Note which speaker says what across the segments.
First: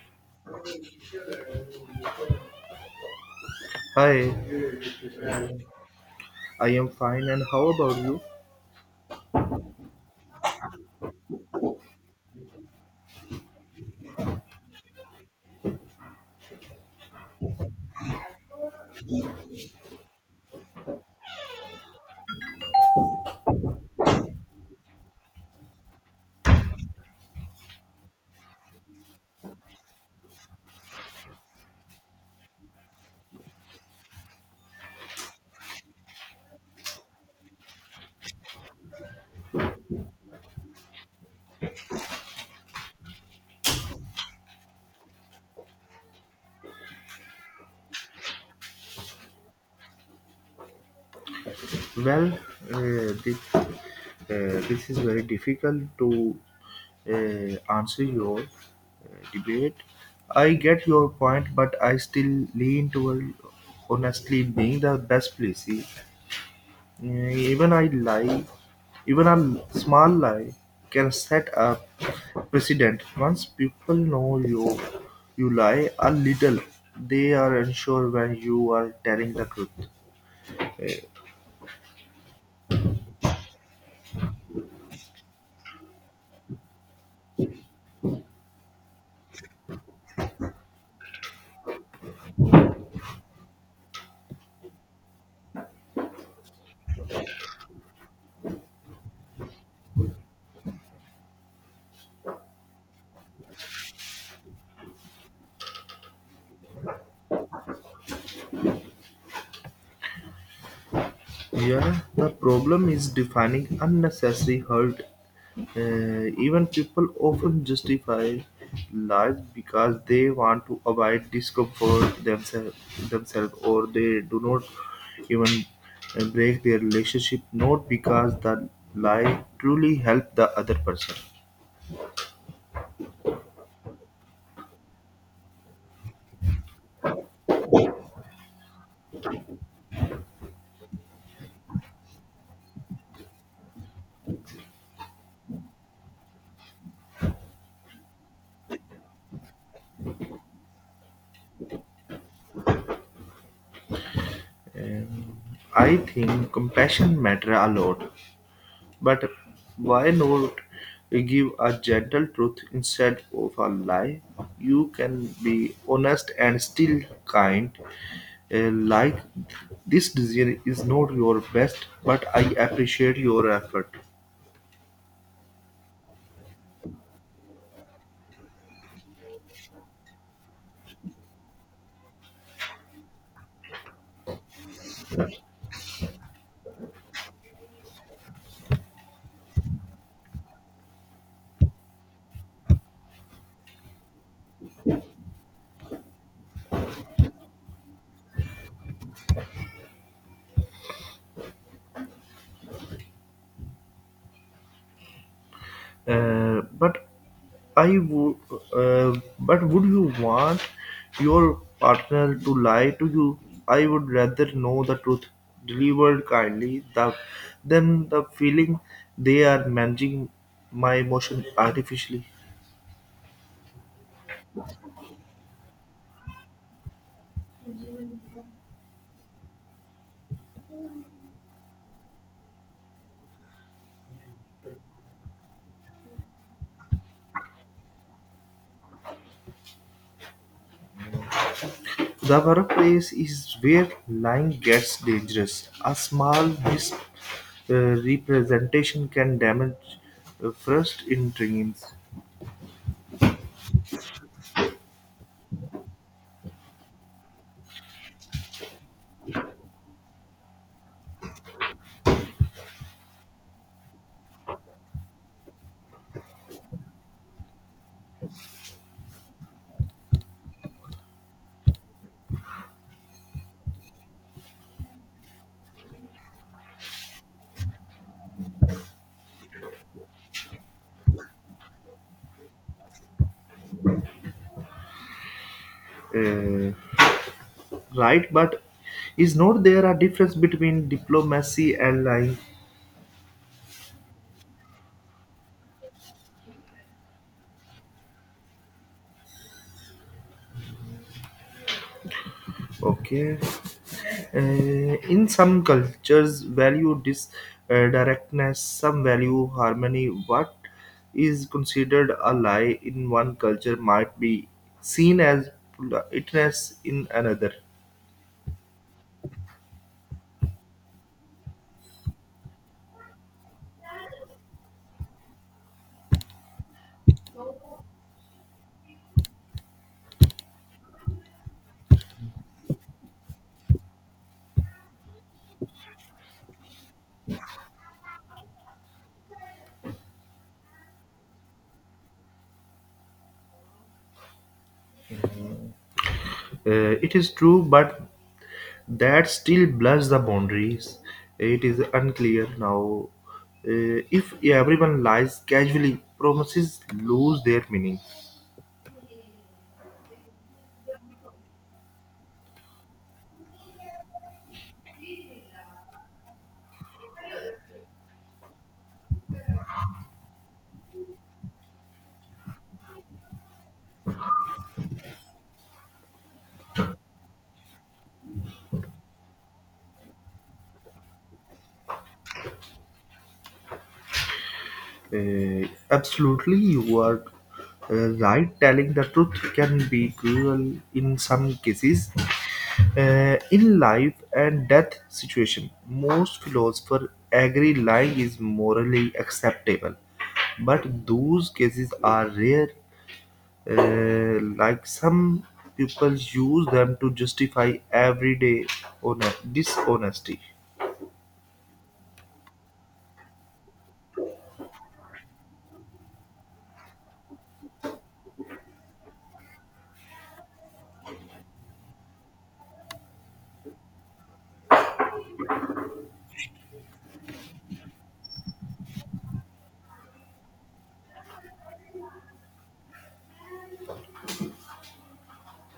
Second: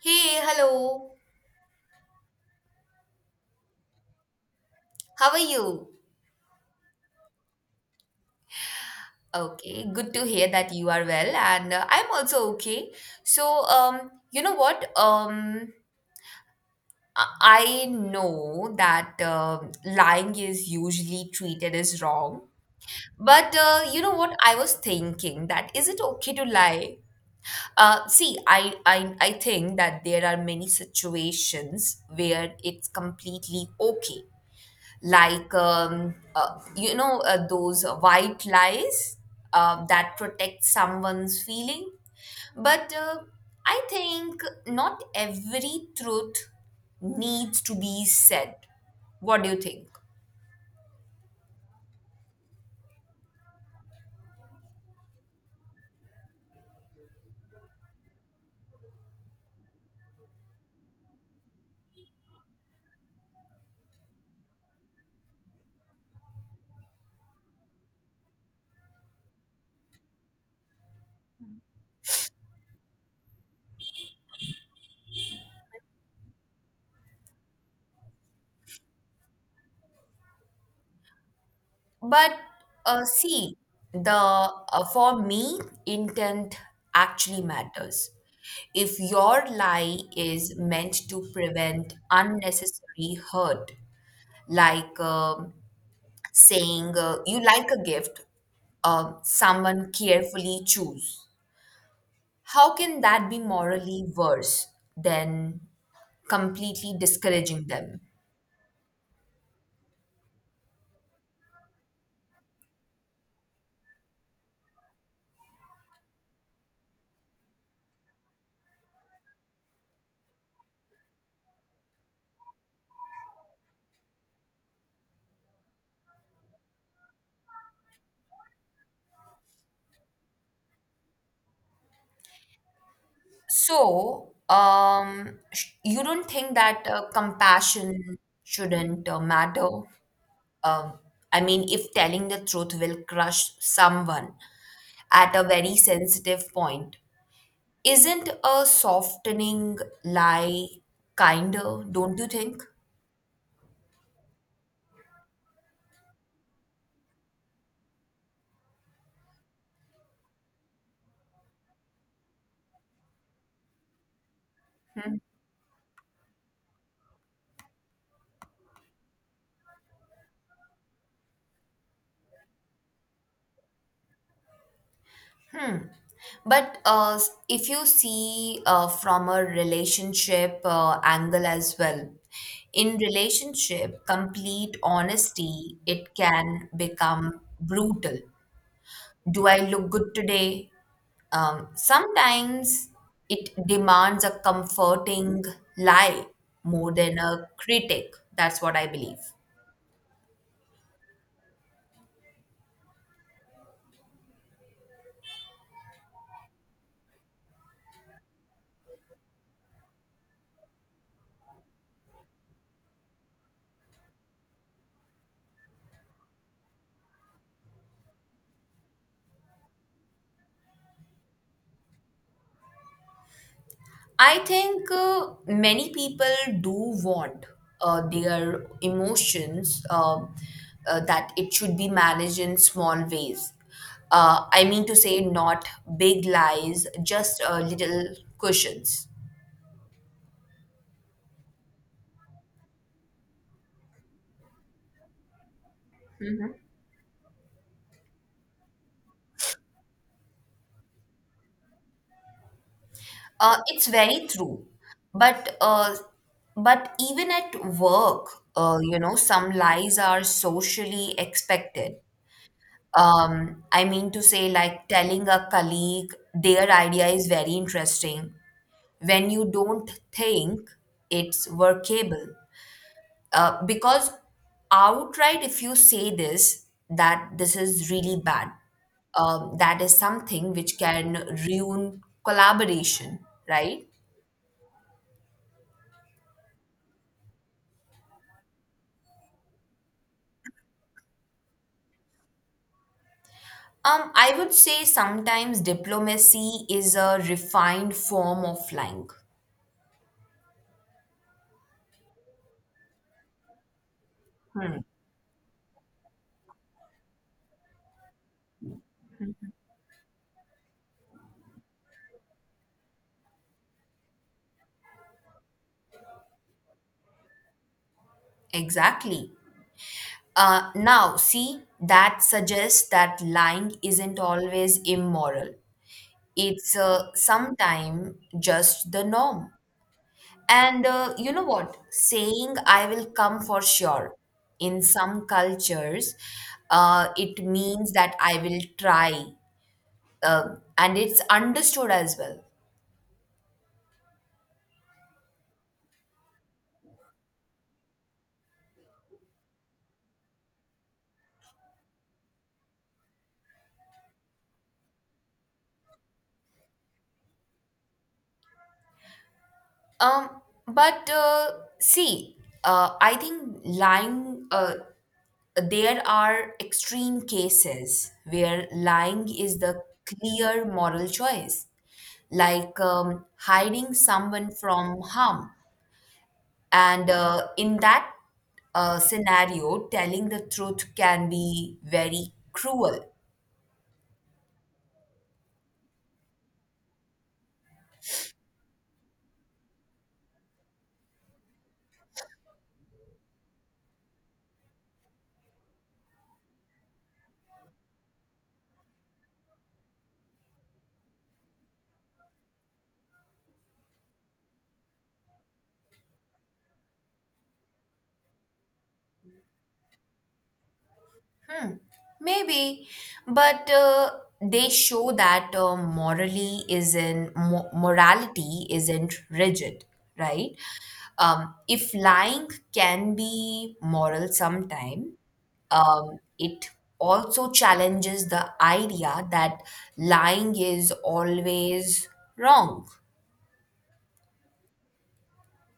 Speaker 1: Hey, hello.
Speaker 2: Hi,
Speaker 1: How are you?
Speaker 2: I am fine, and how about you?
Speaker 1: Okay, good to hear that you are well, and I'm also okay. So, you know what? I I know that lying is usually treated as wrong, but you know what? I was thinking that is it okay to lie? See, I think that there are many situations where it's completely okay like those white lies that protect someone's feeling but I think not every truth needs to be said. What do you think?
Speaker 2: Well, this this is very difficult to answer your debate. I get your point, but I still lean toward honestly being the best policy. Even I lie, even a small lie can set a precedent. Once people know you lie a little, they are unsure when you are telling the truth.
Speaker 1: But see, the for me intent actually matters. If your lie is meant to prevent unnecessary hurt, like saying you like a gift someone carefully choose. How can that be morally worse than completely discouraging them?
Speaker 2: Yeah, the problem is defining unnecessary hurt. Even people often justify life because they want to avoid discomfort themselves, themselves or they do not even break their relationship, not because the lie truly helped the other person.
Speaker 1: So, you don't think that compassion shouldn't matter? Um, I mean, if telling the truth will crush someone at a very sensitive point, isn't a softening lie kinder, don't you think?
Speaker 2: Um, I think compassion matter a lot. But why not give a gentle truth instead of a lie? You can be honest and still kind. Like this decision is not your best, but I appreciate your effort.
Speaker 1: Hmm. But if you see from a relationship angle as well, in relationship, complete honesty, it can become brutal. Do I look good today? Sometimes it demands a comforting lie more than a critic. That's what I believe.
Speaker 2: Uh, but I would, but would you want your partner to lie to you? I would rather know the truth delivered kindly the, than the feeling they are managing my emotion artificially.
Speaker 1: I think many people do want their emotions that it should be managed in small ways. I mean to say, not big lies, just little cushions.
Speaker 2: The workplace is where lying gets dangerous. A
Speaker 1: Hmm.
Speaker 2: small misrepresentation can damage trust in dreams.
Speaker 1: It's very true, but uh, but even at work, some lies are socially expected. I mean to say, like telling a colleague their idea is very interesting when you don't think it's workable. Because outright, if you say this, that this is really bad, that is something which can ruin collaboration, right?
Speaker 2: Uh, right, but is not there a difference between diplomacy and lying?
Speaker 1: I would say sometimes diplomacy is a refined form of lying.
Speaker 2: Okay.
Speaker 1: Hmm.
Speaker 2: In some cultures value this, directness, some value harmony. What is considered a lie in one culture might be seen as politeness in another.
Speaker 1: Exactly. Now, see, that suggests that lying isn't always immoral. It's sometimes just the norm. And you know what? Saying I will come for sure in some cultures, it means that I will try. And it's understood as well.
Speaker 2: It is true, but that still blurs the boundaries. It is unclear now, if everyone lies casually, promises lose their meaning.
Speaker 1: Um, but see, I think lying. There are extreme cases where lying is the clear moral choice, like hiding someone from harm. And in that scenario, telling the truth can be very cruel.
Speaker 2: Absolutely, you are right. Telling the truth can be cruel in some cases. In life and death situation, most philosophers agree lying is morally acceptable, but those cases are rare, like some people use them to justify everyday honest, dishonesty.
Speaker 1: Hmm, maybe, but they show that morally isn't mo- morality isn't rigid, right? If lying can be moral sometime, it also challenges the idea that lying is always wrong.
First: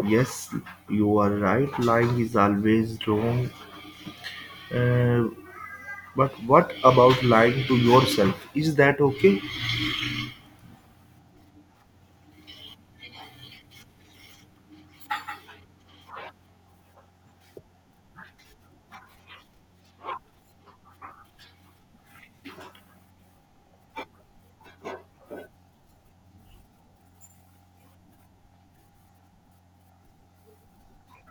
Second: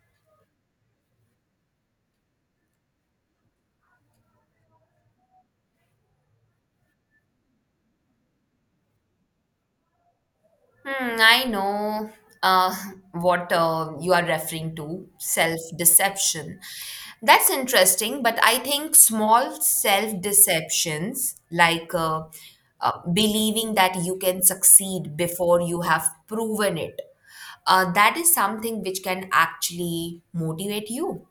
Speaker 2: Yes, you are right. Lying is always wrong. Uh, but what about lying to yourself? Is that okay?
Speaker 1: Hmm, I know uh, what you are referring to, self-deception. That's interesting, but I think small self-deceptions, like believing that you can succeed before you have proven it, that is something which can actually motivate you.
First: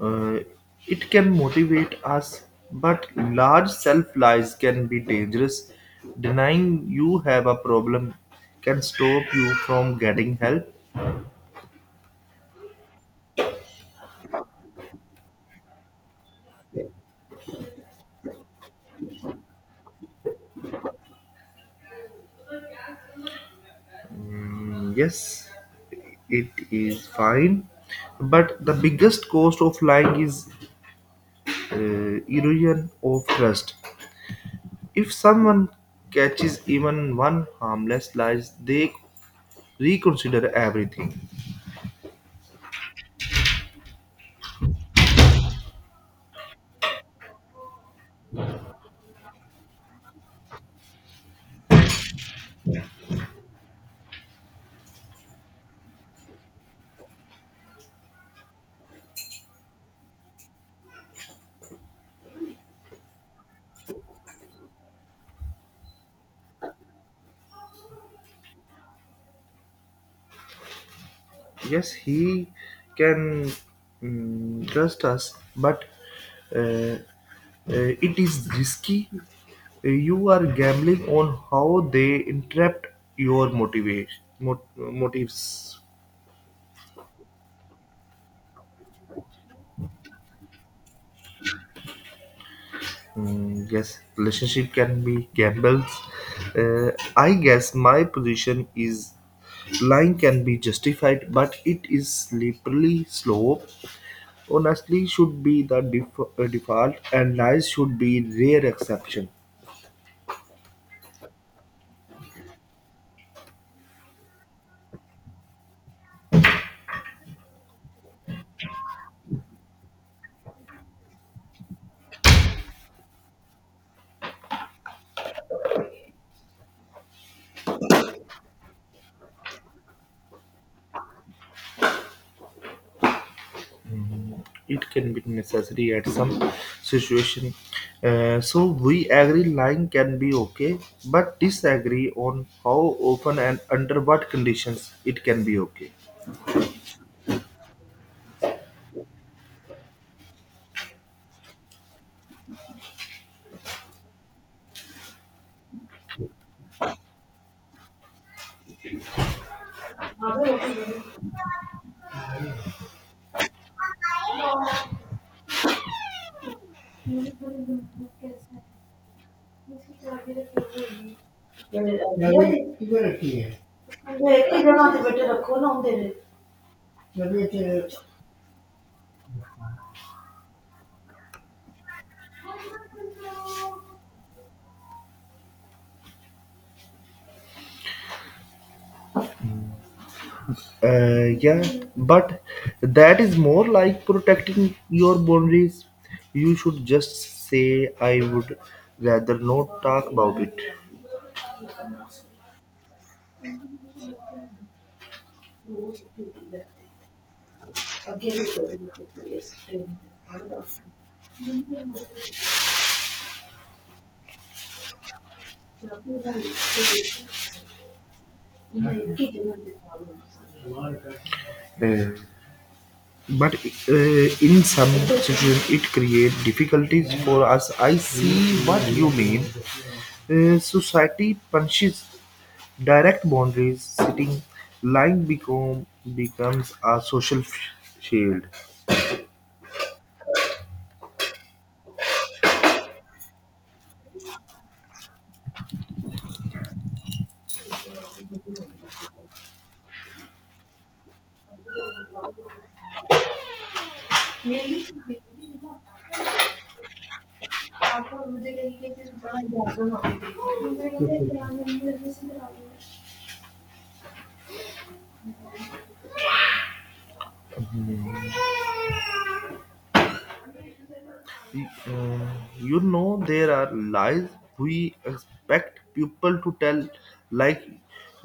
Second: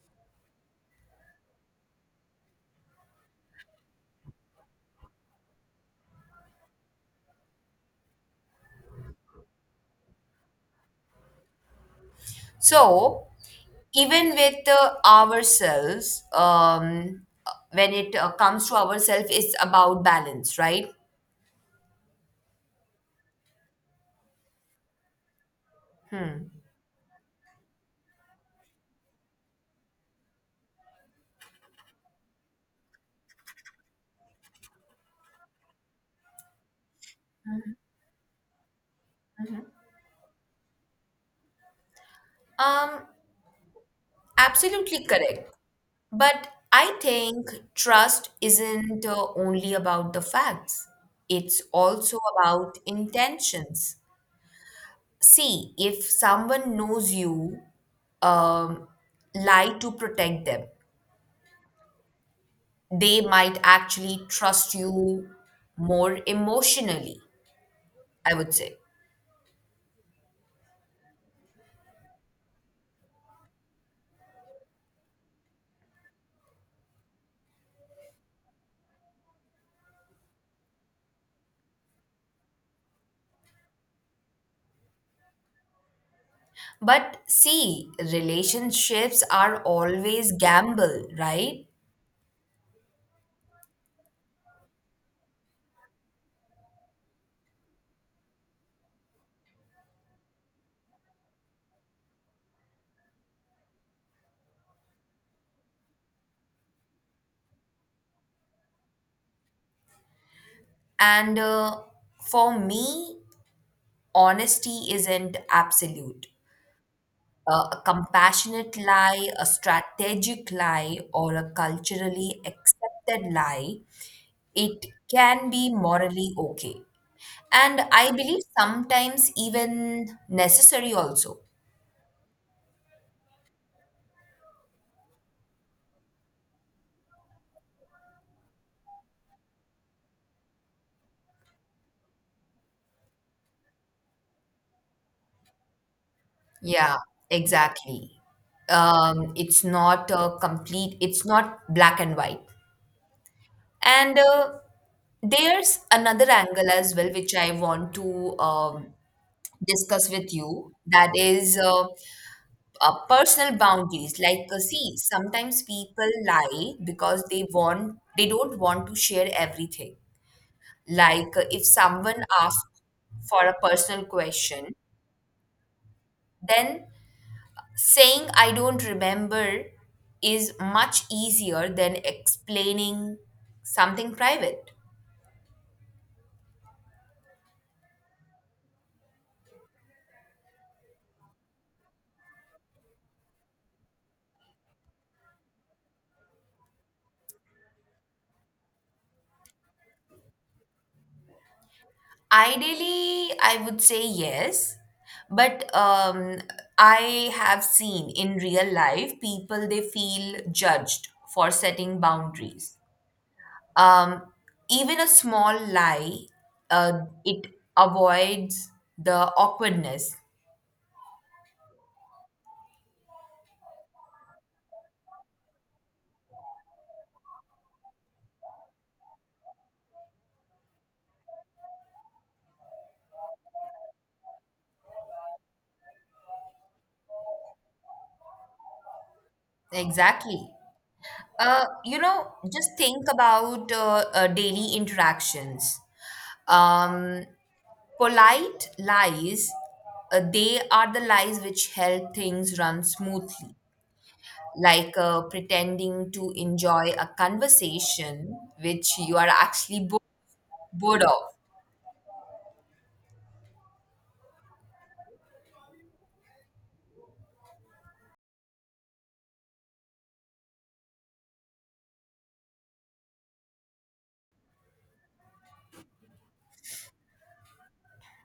Speaker 2: Uh, it can motivate us, but large self lies can be dangerous. Denying you have a problem can stop you from getting help.
Speaker 1: So, even with ourselves, when it comes to ourselves, it's about balance, right?
Speaker 2: Mm, yes, it
Speaker 1: Hmm.
Speaker 2: is fine, but the biggest cost of lying is erosion of trust. If someone catches even one harmless lie, they
Speaker 1: Mhm.
Speaker 2: reconsider everything.
Speaker 1: Um, Absolutely correct. But I think trust isn't only about the facts, it's also about intentions. See, if someone knows you, um, lie to protect them, they might actually trust you more emotionally, I would say.
Speaker 2: Yes, he can, mm, trust us, but it is risky. You are gambling on how they interpret your motives.
Speaker 1: But see, relationships are always gamble, right?
Speaker 2: Mm, yes, relationship can be gambles. I guess my position is lying can be justified, but it is slippery slope. Honestly, should be the default, and lies should be rare exception.
Speaker 1: And for me, honesty isn't absolute. A compassionate lie, a strategic lie, or a culturally accepted lie, it can be morally okay. And I believe sometimes even necessary also.
Speaker 2: It can be necessary at some situation. So we agree lying can be okay, but disagree on how often and under what conditions it can be okay.
Speaker 1: Yeah, exactly. It's not a complete, it's not black and white. And there's another angle as well, which I want to discuss with you, that is personal boundaries, like see, sometimes people lie because they don't want to share everything, like if someone asks for a personal question, then saying I don't remember is much easier than explaining something private.
Speaker 2: Uh, yeah, but that is more like protecting your boundaries. You should just say I would rather not talk about it.
Speaker 1: Ideally, I would say yes, but I have seen
Speaker 2: ਅੱਗੇ.
Speaker 1: in real life people they feel judged for setting boundaries. Um, Even a small lie, uh, it avoids the awkwardness.
Speaker 2: Uh, but in some situations it creates difficulties for us. I see what you mean. Uh, society punishes direct boundaries sitting, lying becomes a social shield.
Speaker 1: Exactly. Just think about daily interactions. Um, Polite lies, they are the lies which help things run smoothly, like pretending to enjoy a conversation which you are actually bored of.
Speaker 2: Uh, you know there are lies we expect people to tell, like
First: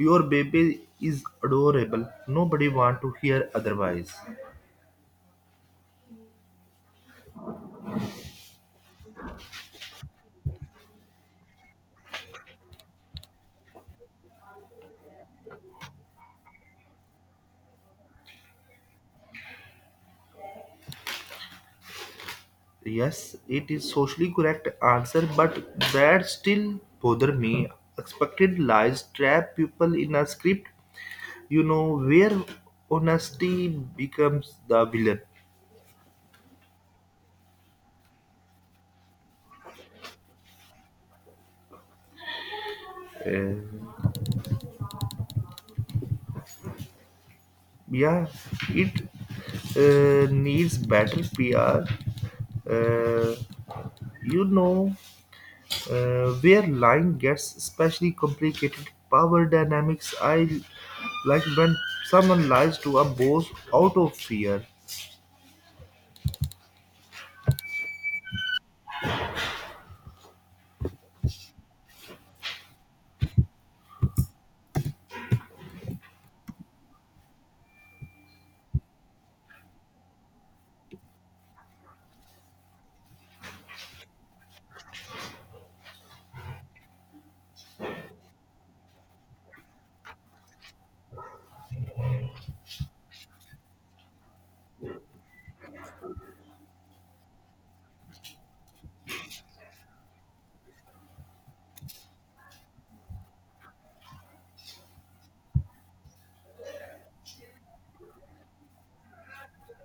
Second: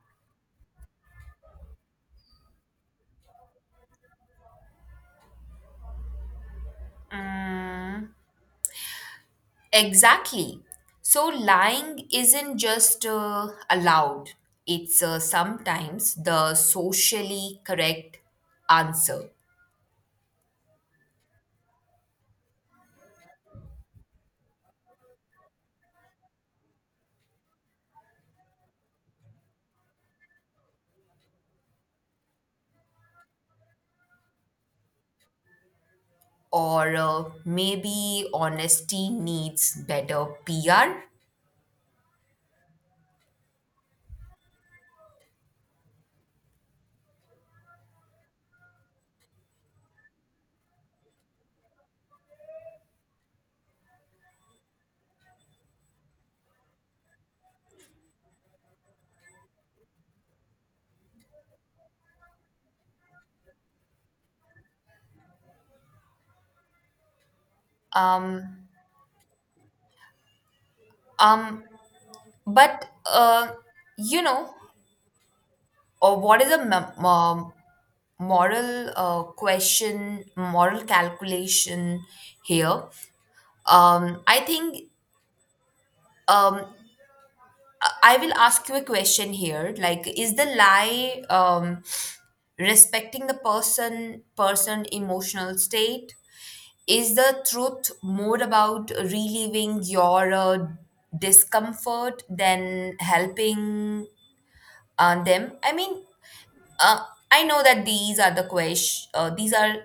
Speaker 2: your baby is adorable, nobody want to hear otherwise.
Speaker 1: Mm, exactly. So lying isn't just allowed, it's sometimes the socially correct answer.
Speaker 2: Yes, it is socially correct answer, but that still bother me. Expected lies trap people in a script, you know, where honesty becomes the villain.
Speaker 1: Or maybe honesty needs better PR.
Speaker 2: Uh, yeah, it needs better PR. Uh, you know where line gets especially complicated? Power dynamics. I, like when someone lies to a boss out of fear.
Speaker 1: Um, um, but uh, you know, or what is a moral question, moral calculation here? I think um, I I will ask you a question here. Like, is the lie respecting the person emotional state, is the truth more about relieving your discomfort than helping them? I mean, uh, I know that these are the question these are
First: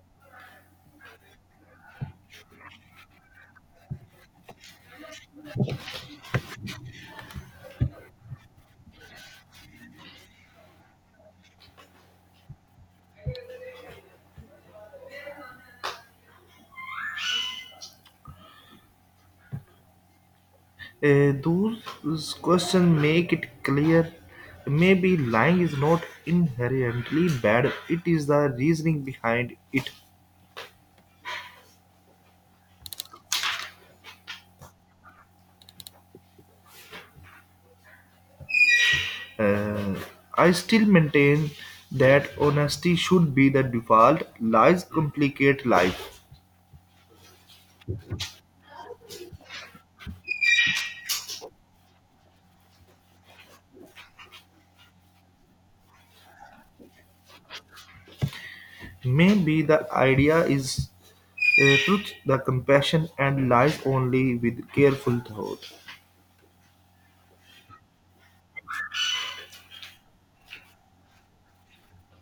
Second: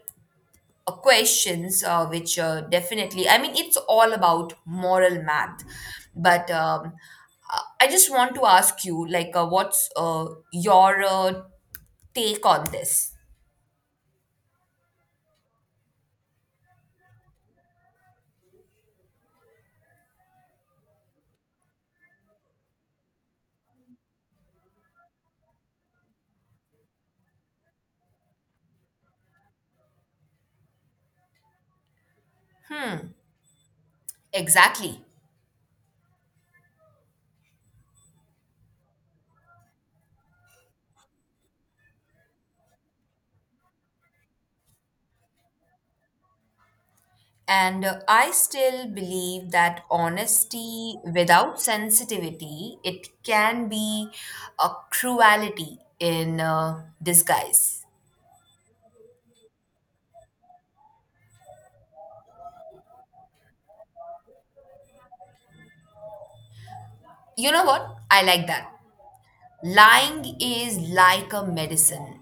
Speaker 1: questions which definitely, I mean, it's all about moral math, but I just want to ask you, like, what's your take on this?
Speaker 2: Those questions make it clear. Maybe lying is not inherently bad. It is the reasoning behind it.
Speaker 1: Hmm. Exactly.
Speaker 2: Uh, I still maintain that honesty should be the default. Lies complicate life.
Speaker 1: And I still believe that honesty without sensitivity, it can be a cruelty in disguise.
Speaker 2: Maybe the idea is truth, the compassion, and lies only with careful thought.
Speaker 1: You know what? I like that. Lying is like a medicine.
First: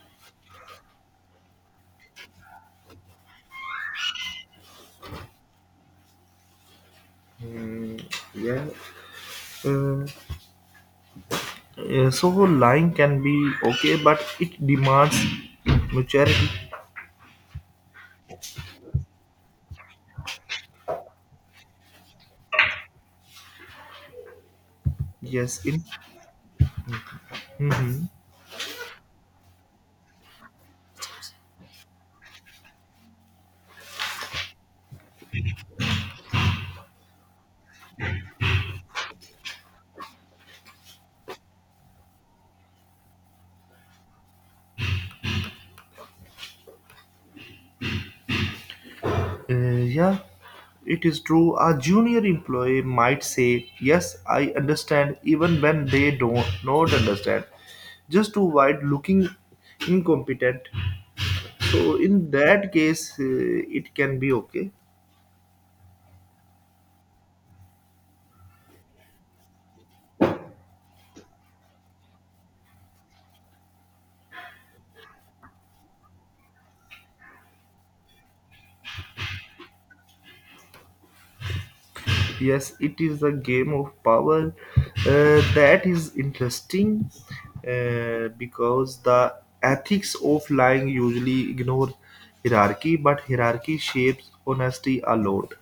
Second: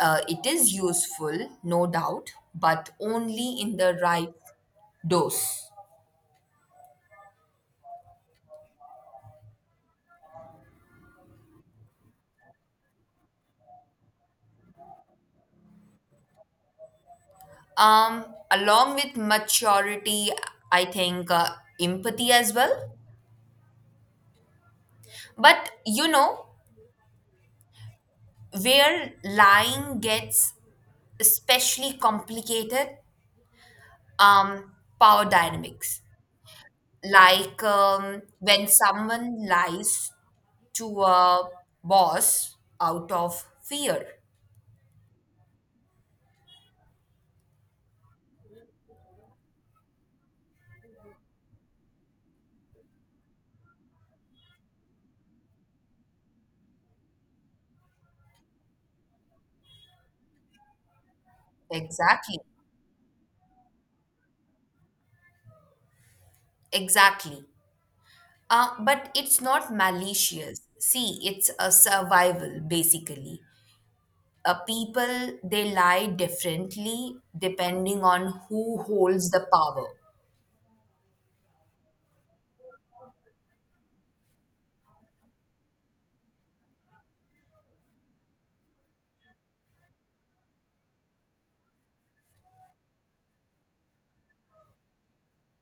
Speaker 1: It is useful, no doubt, but only in the right dose.
Speaker 2: Hmm, yeah. Uh, so lying can be okay, but it demands maturity.
Speaker 1: Um, Along with maturity, I think empathy as well.
Speaker 2: Yes.
Speaker 1: But
Speaker 2: In.
Speaker 1: you know,
Speaker 2: Mhm.
Speaker 1: where lying gets especially complicated, um, power dynamics. Like when someone lies to a boss out of fear.
Speaker 2: Yeah. It is true. A junior employee might say, "Yes, I understand," even when they don't not understand, just to avoid looking incompetent. So in
Speaker 1: Exactly.
Speaker 2: that case, it can be okay.
Speaker 1: Exactly. But it's not malicious. See, it's a survival basically. People, they lie differently depending on who holds the power.
Speaker 2: Yes, it is a game of power. That is interesting, because the ethics of lying usually ignore hierarchy, but hierarchy shapes honesty a lot.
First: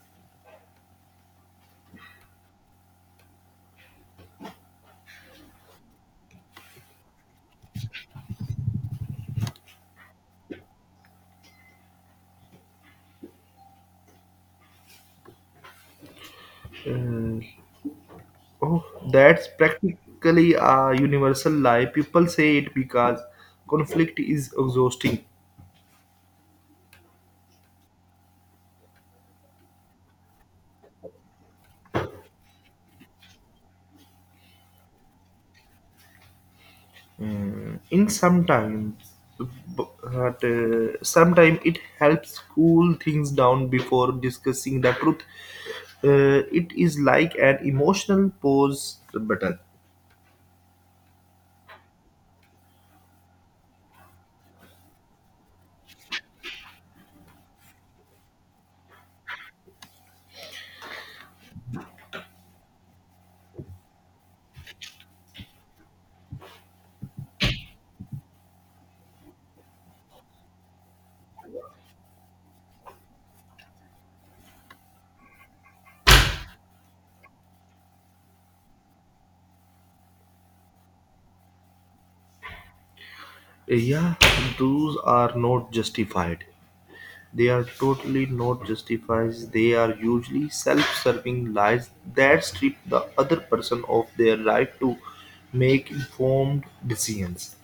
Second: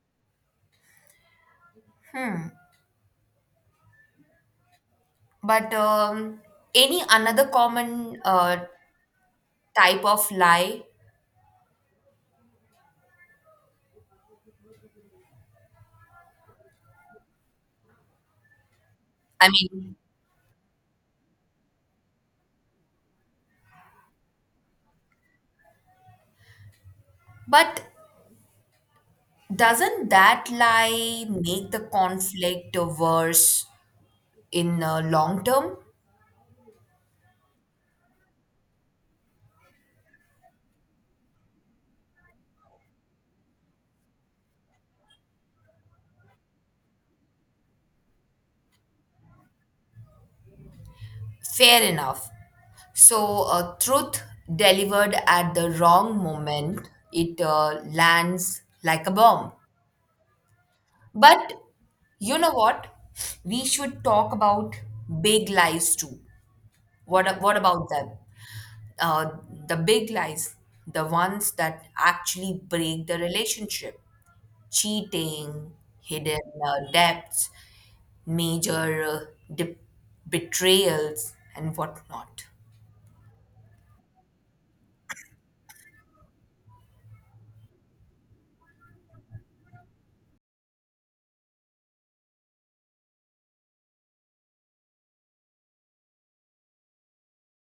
Speaker 1: But any another common type of lie?
Speaker 2: Uh, oh,
Speaker 1: I
Speaker 2: that's
Speaker 1: mean,
Speaker 2: practically a universal lie. People say it because conflict is exhausting.
Speaker 1: but doesn't that lie make the conflict worse in long term?
Speaker 2: Mm, in sometimes, but sometimes it helps cool things down before discussing the truth. Uh, it is like an emotional pause button.
Speaker 1: Fair enough. So, truth delivered at the wrong moment, it lands like a bomb. But you know what? We should talk about big lies too. What about them? uh, the big lies, the ones that actually break the relationship, cheating, hidden debts, major de- betrayals, and whatnot.
Speaker 2: Yeah, those are not justified. They are totally not justified. They are usually self-serving lies that strip the other person of their right to make informed decisions.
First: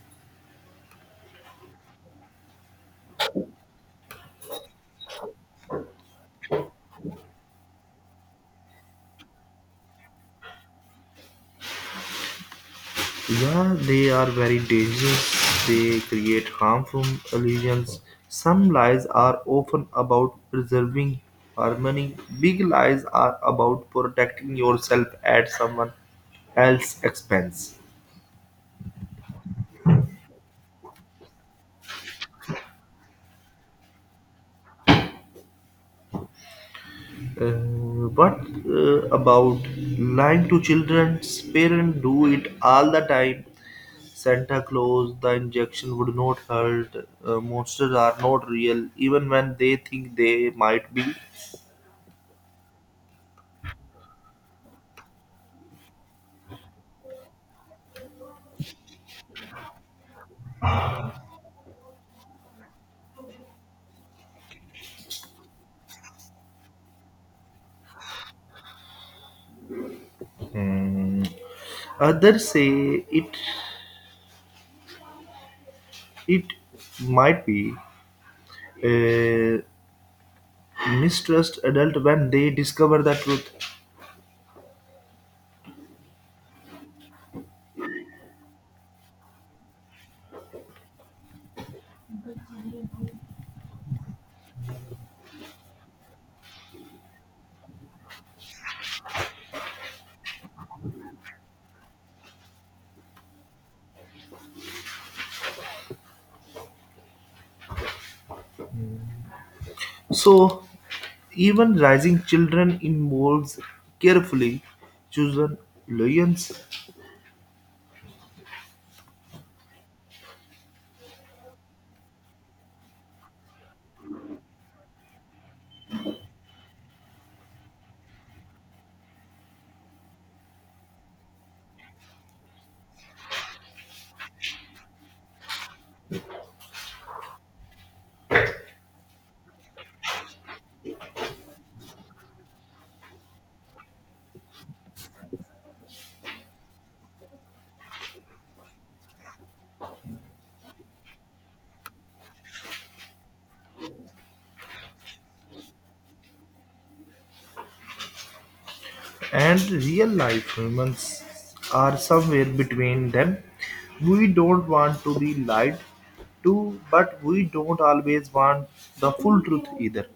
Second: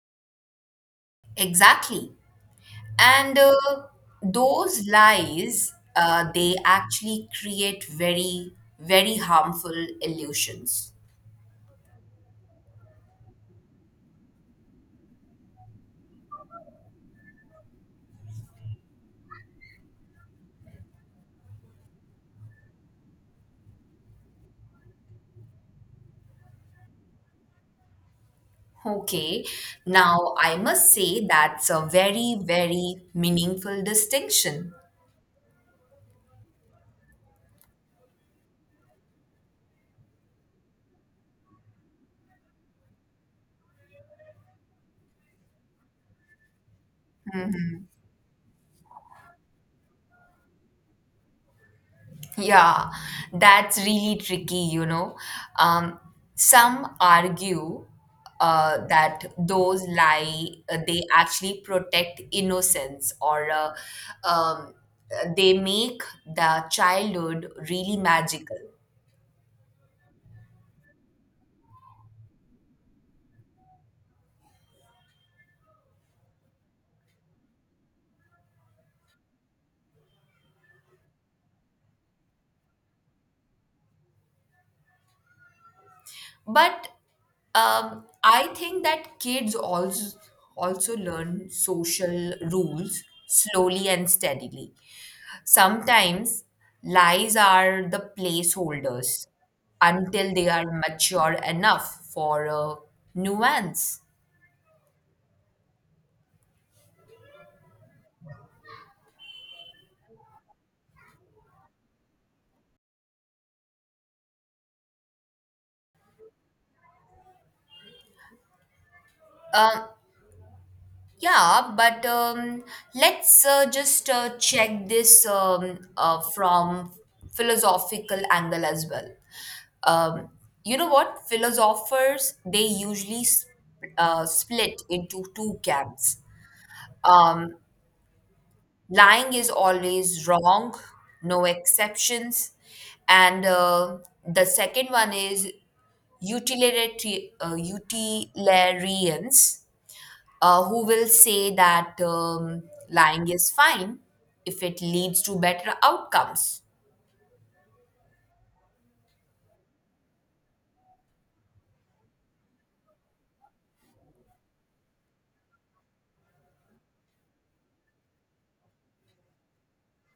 Speaker 1: Exactly. And those lies, they actually create very, very harmful illusions.
Speaker 2: Yeah, they are very dangerous. They create harmful illusions. Some lies are often about preserving harmony. Big lies are about protecting yourself at someone else's expense.
Speaker 1: Okay, now I must say that's a very, very meaningful distinction.
Speaker 2: Uh, but about lying to children's parents do it all the time. Santa Claus, the injection would not hurt.
Speaker 1: Mm-hmm.
Speaker 2: Monsters are not real, even when they think they might be.
Speaker 1: Yeah, that's really tricky, you know. Um, some argue that those lie, they actually protect innocence or um, they make the childhood really magical.
Speaker 2: Others say it might be uh, mistrust adult when they discover the truth.
Speaker 1: But I think that kids also learn social rules slowly and steadily. Sometimes lies are the placeholders until they are mature enough for a nuance.
Speaker 2: So even raising children involves carefully chosen lions,
Speaker 1: Um, yeah, but let's just check this from philosophical angle as well. um, you know what philosophers they usually split into two camps, um, lying is always wrong, no exceptions, and the second one is utilitarians who will say that lying is fine if it leads to better outcomes.
Speaker 2: and real life humans are somewhere between them. We don't want to be lied to, but we don't always want the full truth either.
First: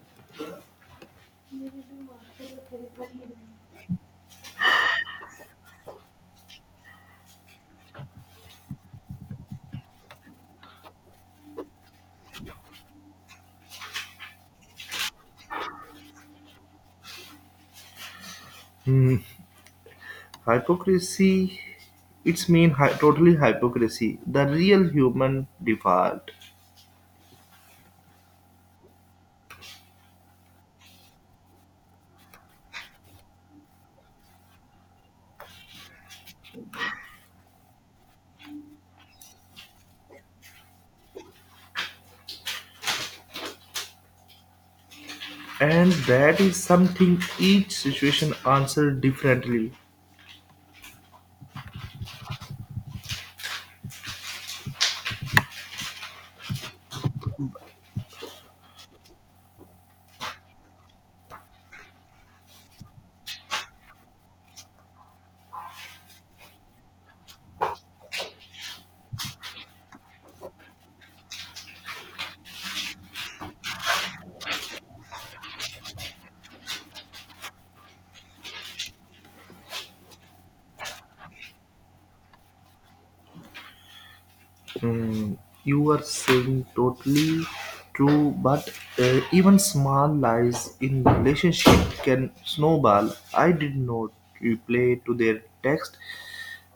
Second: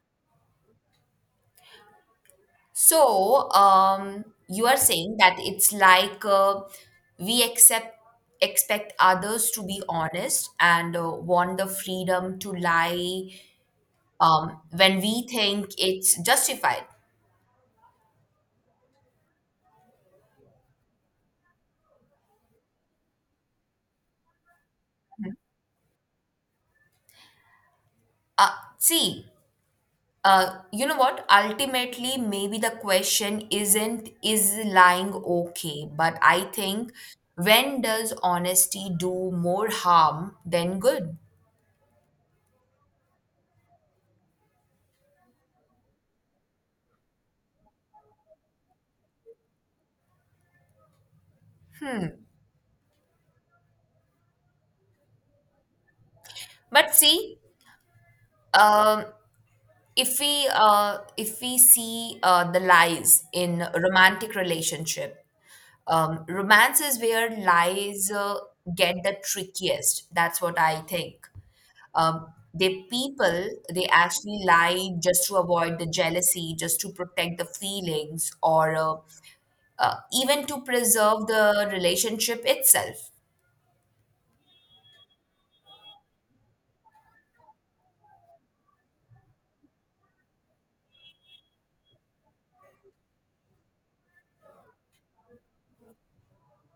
Speaker 1: So, you are saying that it's like we accept expect others to be honest and want the freedom to lie when we think it's justified.
Speaker 2: Hmm. Hypocrisy, its mean totally hypocrisy, the real human default,
Speaker 1: Uh, See, you know what? Ultimately, maybe the question isn't is lying okay, but I think when does honesty do more harm than good?
Speaker 2: and that is something each situation answers differently.
Speaker 1: But see, um, if we see the lies in romantic relationship, romance is where lies get the trickiest. That's what I think. um, they, people, they actually lie just to avoid the jealousy, just to protect the feelings, or even to preserve the relationship itself.
Speaker 2: Hmm, you are saying totally true, but even small lies in relationship can snowball. I did not reply to their text,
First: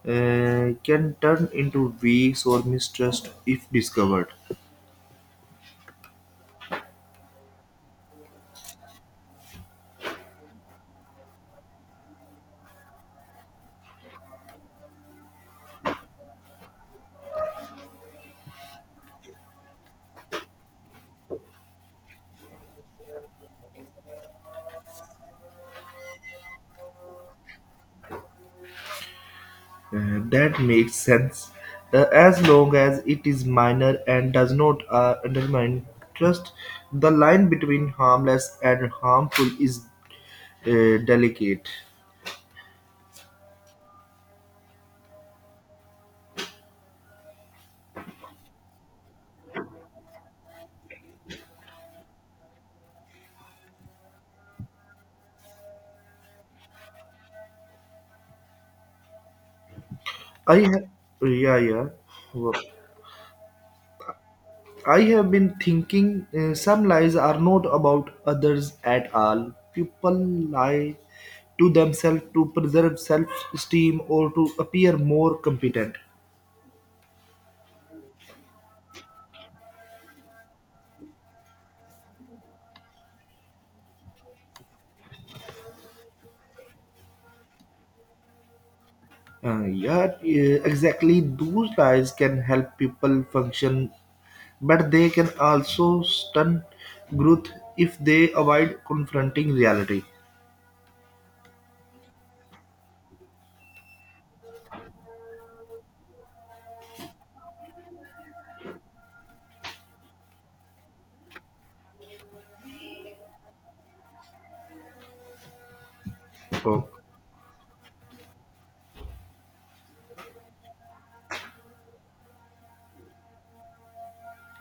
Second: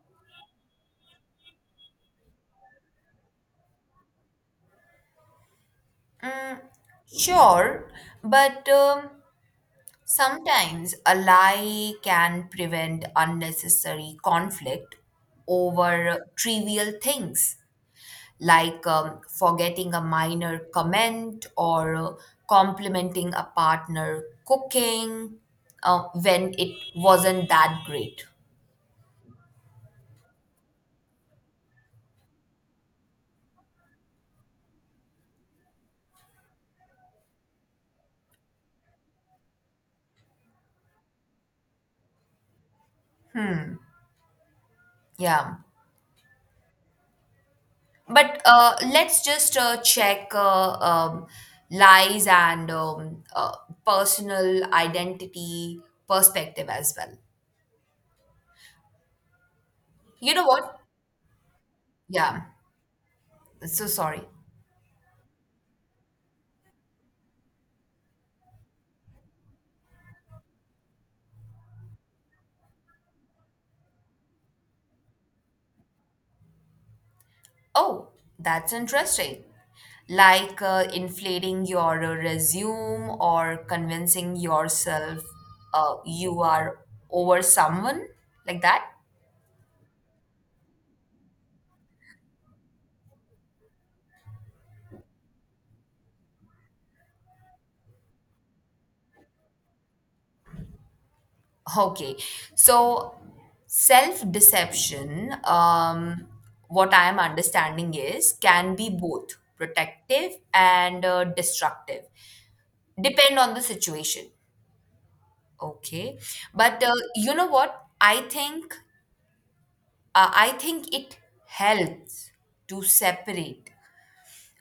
Speaker 2: can turn into weeks or mistrust if discovered.
Speaker 1: Mm, sure, but sometimes a lie can prevent unnecessary conflict over trivial things, like forgetting a minor comment or complimenting a partner cooking when it wasn't that great.
Speaker 2: That makes sense, as long as it is minor and does not undermine trust. The line between harmless and harmful is delicate.
Speaker 1: Yeah. But let's just check lies and personal identity perspective as well. You know
Speaker 2: I
Speaker 1: what?
Speaker 2: ha- yeah, yeah.
Speaker 1: Yeah.
Speaker 2: Wo-
Speaker 1: So sorry.
Speaker 2: I have been thinking, some lies are not about others at all. People lie to themselves to preserve self-esteem or to appear more competent.
Speaker 1: Oh, that's interesting. Like inflating your resume or convincing yourself you are over someone, like that?
Speaker 2: Yeah, exactly. Those lies can help people function, but they can also stunt growth if they avoid confronting reality.
Speaker 1: Okay. So, self deception, what I am understanding is, can be both protective and destructive, depend on the situation. Okay. But
Speaker 2: Oh.
Speaker 1: you know what? I think it helps to separate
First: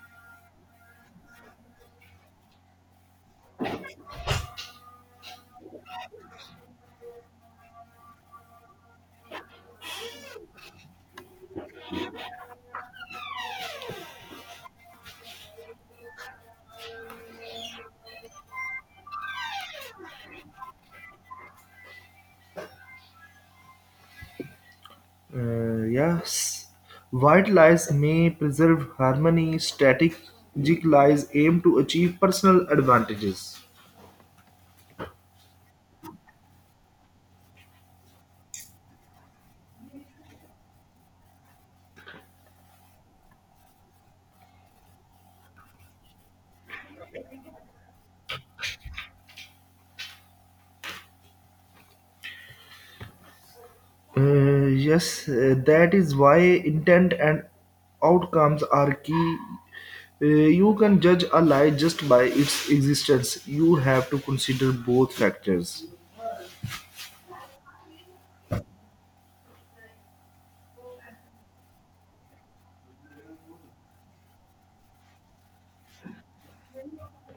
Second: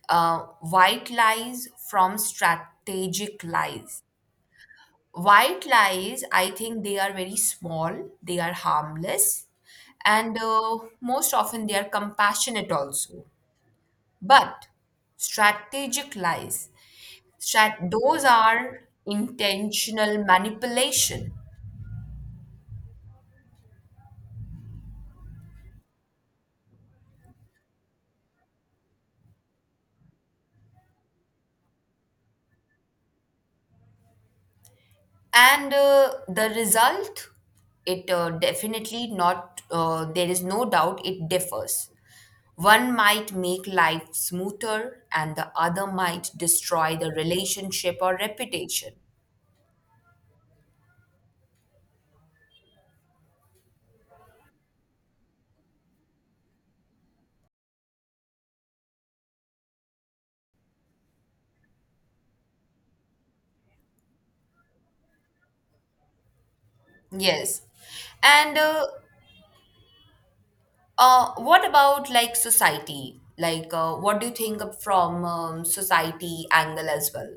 Speaker 1: white lies from strategic lies. White lies, I think they are very small, they are harmless, and most often they are compassionate also. But strategic lies, those are intentional manipulation,
Speaker 2: Yes, white lies may preserve harmony. Strategic lies aim to achieve personal advantages.
Speaker 1: and the result, it definitely not, there is no doubt it differs. One might make life smoother, and the other might destroy the relationship or reputation.
Speaker 2: Yes, that is why intent and outcomes are key. You can judge a lie just by its existence. You have to consider both factors.
Speaker 1: Yes, and what about like society, like what do you think of from society angle as well?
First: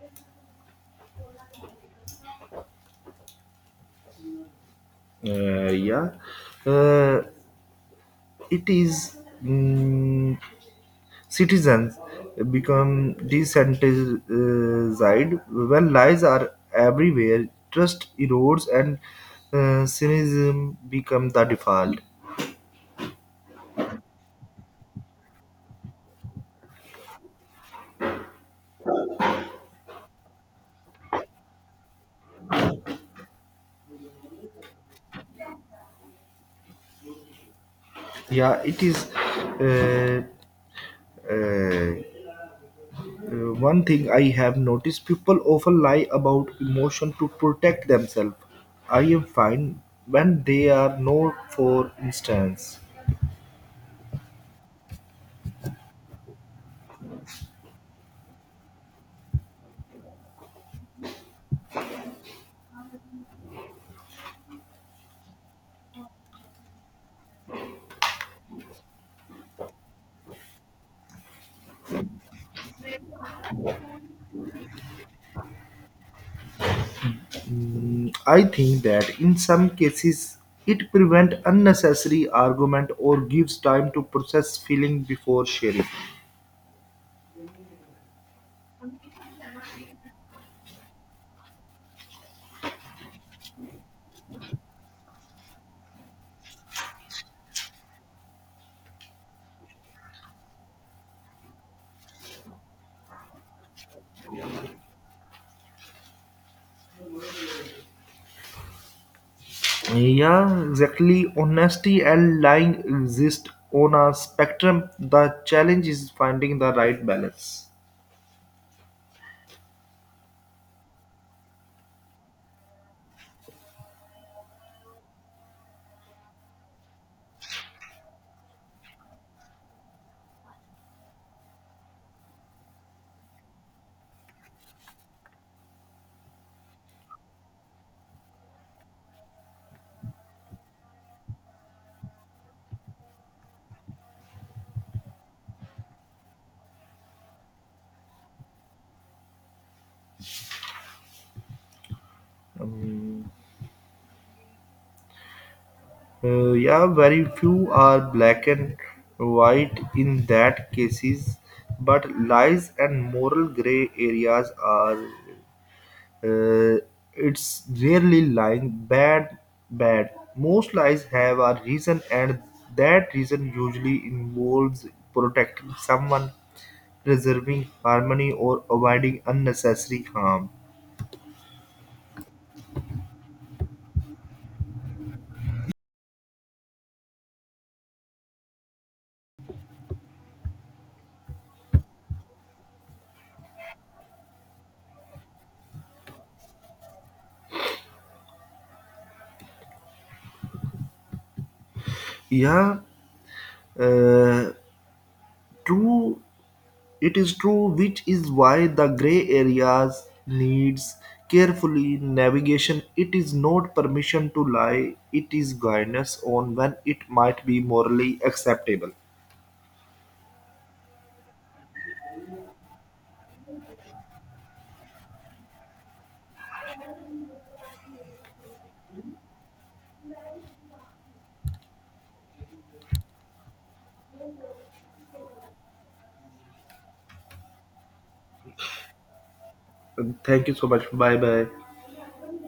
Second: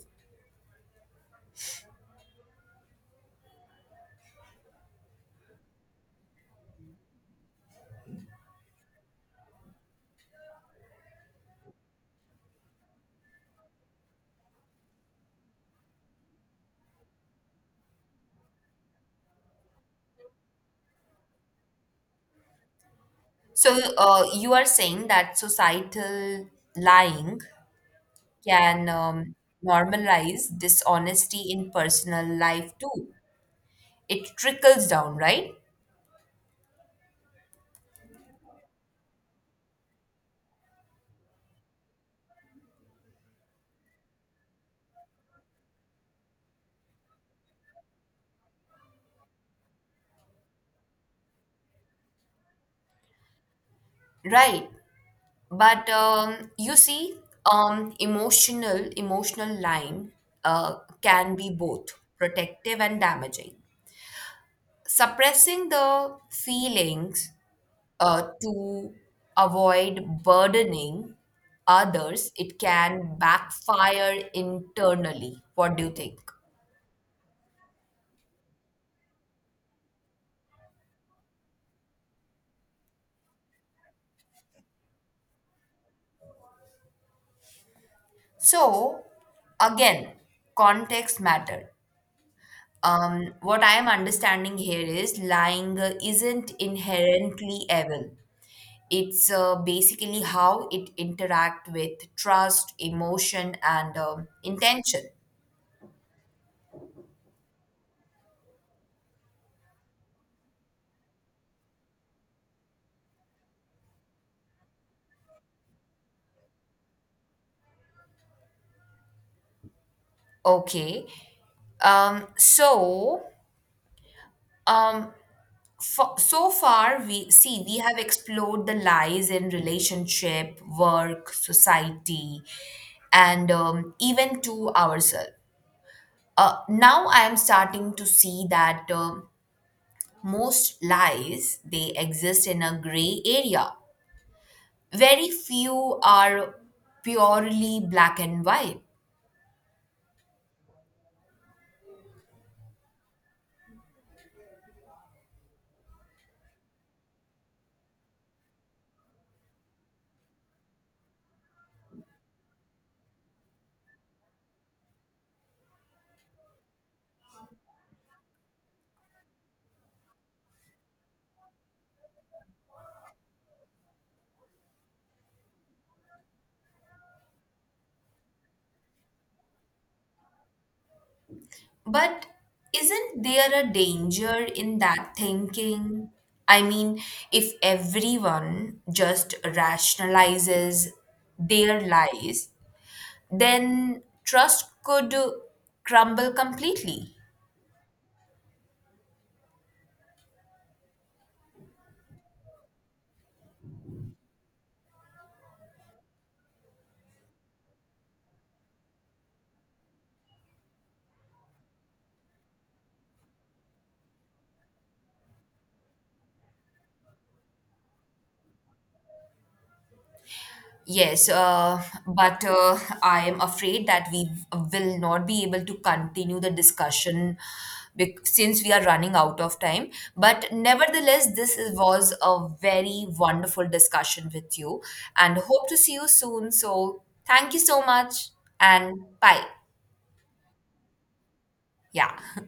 Speaker 2: Yeah, uh, it is, mm, citizens become desensitized when lies are everywhere. Trust erodes and cynicism become the default.
Speaker 1: So you are saying that societal lying can normalize dishonesty in personal life too. It trickles down, right?
Speaker 2: Yeah, it is. Uh, uh, One thing I have noticed, people often lie about emotion to protect themselves. I am fine when they are not, for instance.
Speaker 1: Right. But you see, emotional line can be both protective and damaging. Suppressing the feelings to avoid burdening others, it can backfire internally. What do you think?
Speaker 2: Mm, I think that in some cases it prevents unnecessary argument or gives time to process feeling before sharing.
Speaker 1: So again, context matter. What I am understanding here is lying isn't inherently evil. It's basically how it interact with trust, emotion, and intention.
Speaker 2: Yeah, exactly. Honesty and lying exist on a spectrum. The challenge is finding the right balance.
Speaker 1: Okay. So um, so far we see we have explored the lies in relationship, work, society, and even to ourselves. Now I am starting to see that most lies they exist in a gray area. Very few are purely black and white.
Speaker 2: Um, Uh, yeah, very few are black and white in that cases, but lies and moral gray areas are. Uh, it's rarely lying bad. Most lies have a reason, and that reason usually involves protecting someone, preserving harmony, or avoiding unnecessary harm.
Speaker 1: But isn't there a danger in that thinking? I mean, if everyone just rationalizes their lies, then trust could crumble completely.
Speaker 2: Yeah, uh, true. It is true, which is why the gray areas needs carefully navigation. It is not permission to lie. It is guidance on when it might be morally acceptable.
Speaker 1: Yes, but I am afraid that we will not be able to continue the discussion since we are running out of time. But nevertheless, this was a very wonderful discussion with you, and hope to see you soon. So, thank you so much and bye.
Speaker 2: Thank you so much. Bye bye.
Speaker 1: Yeah.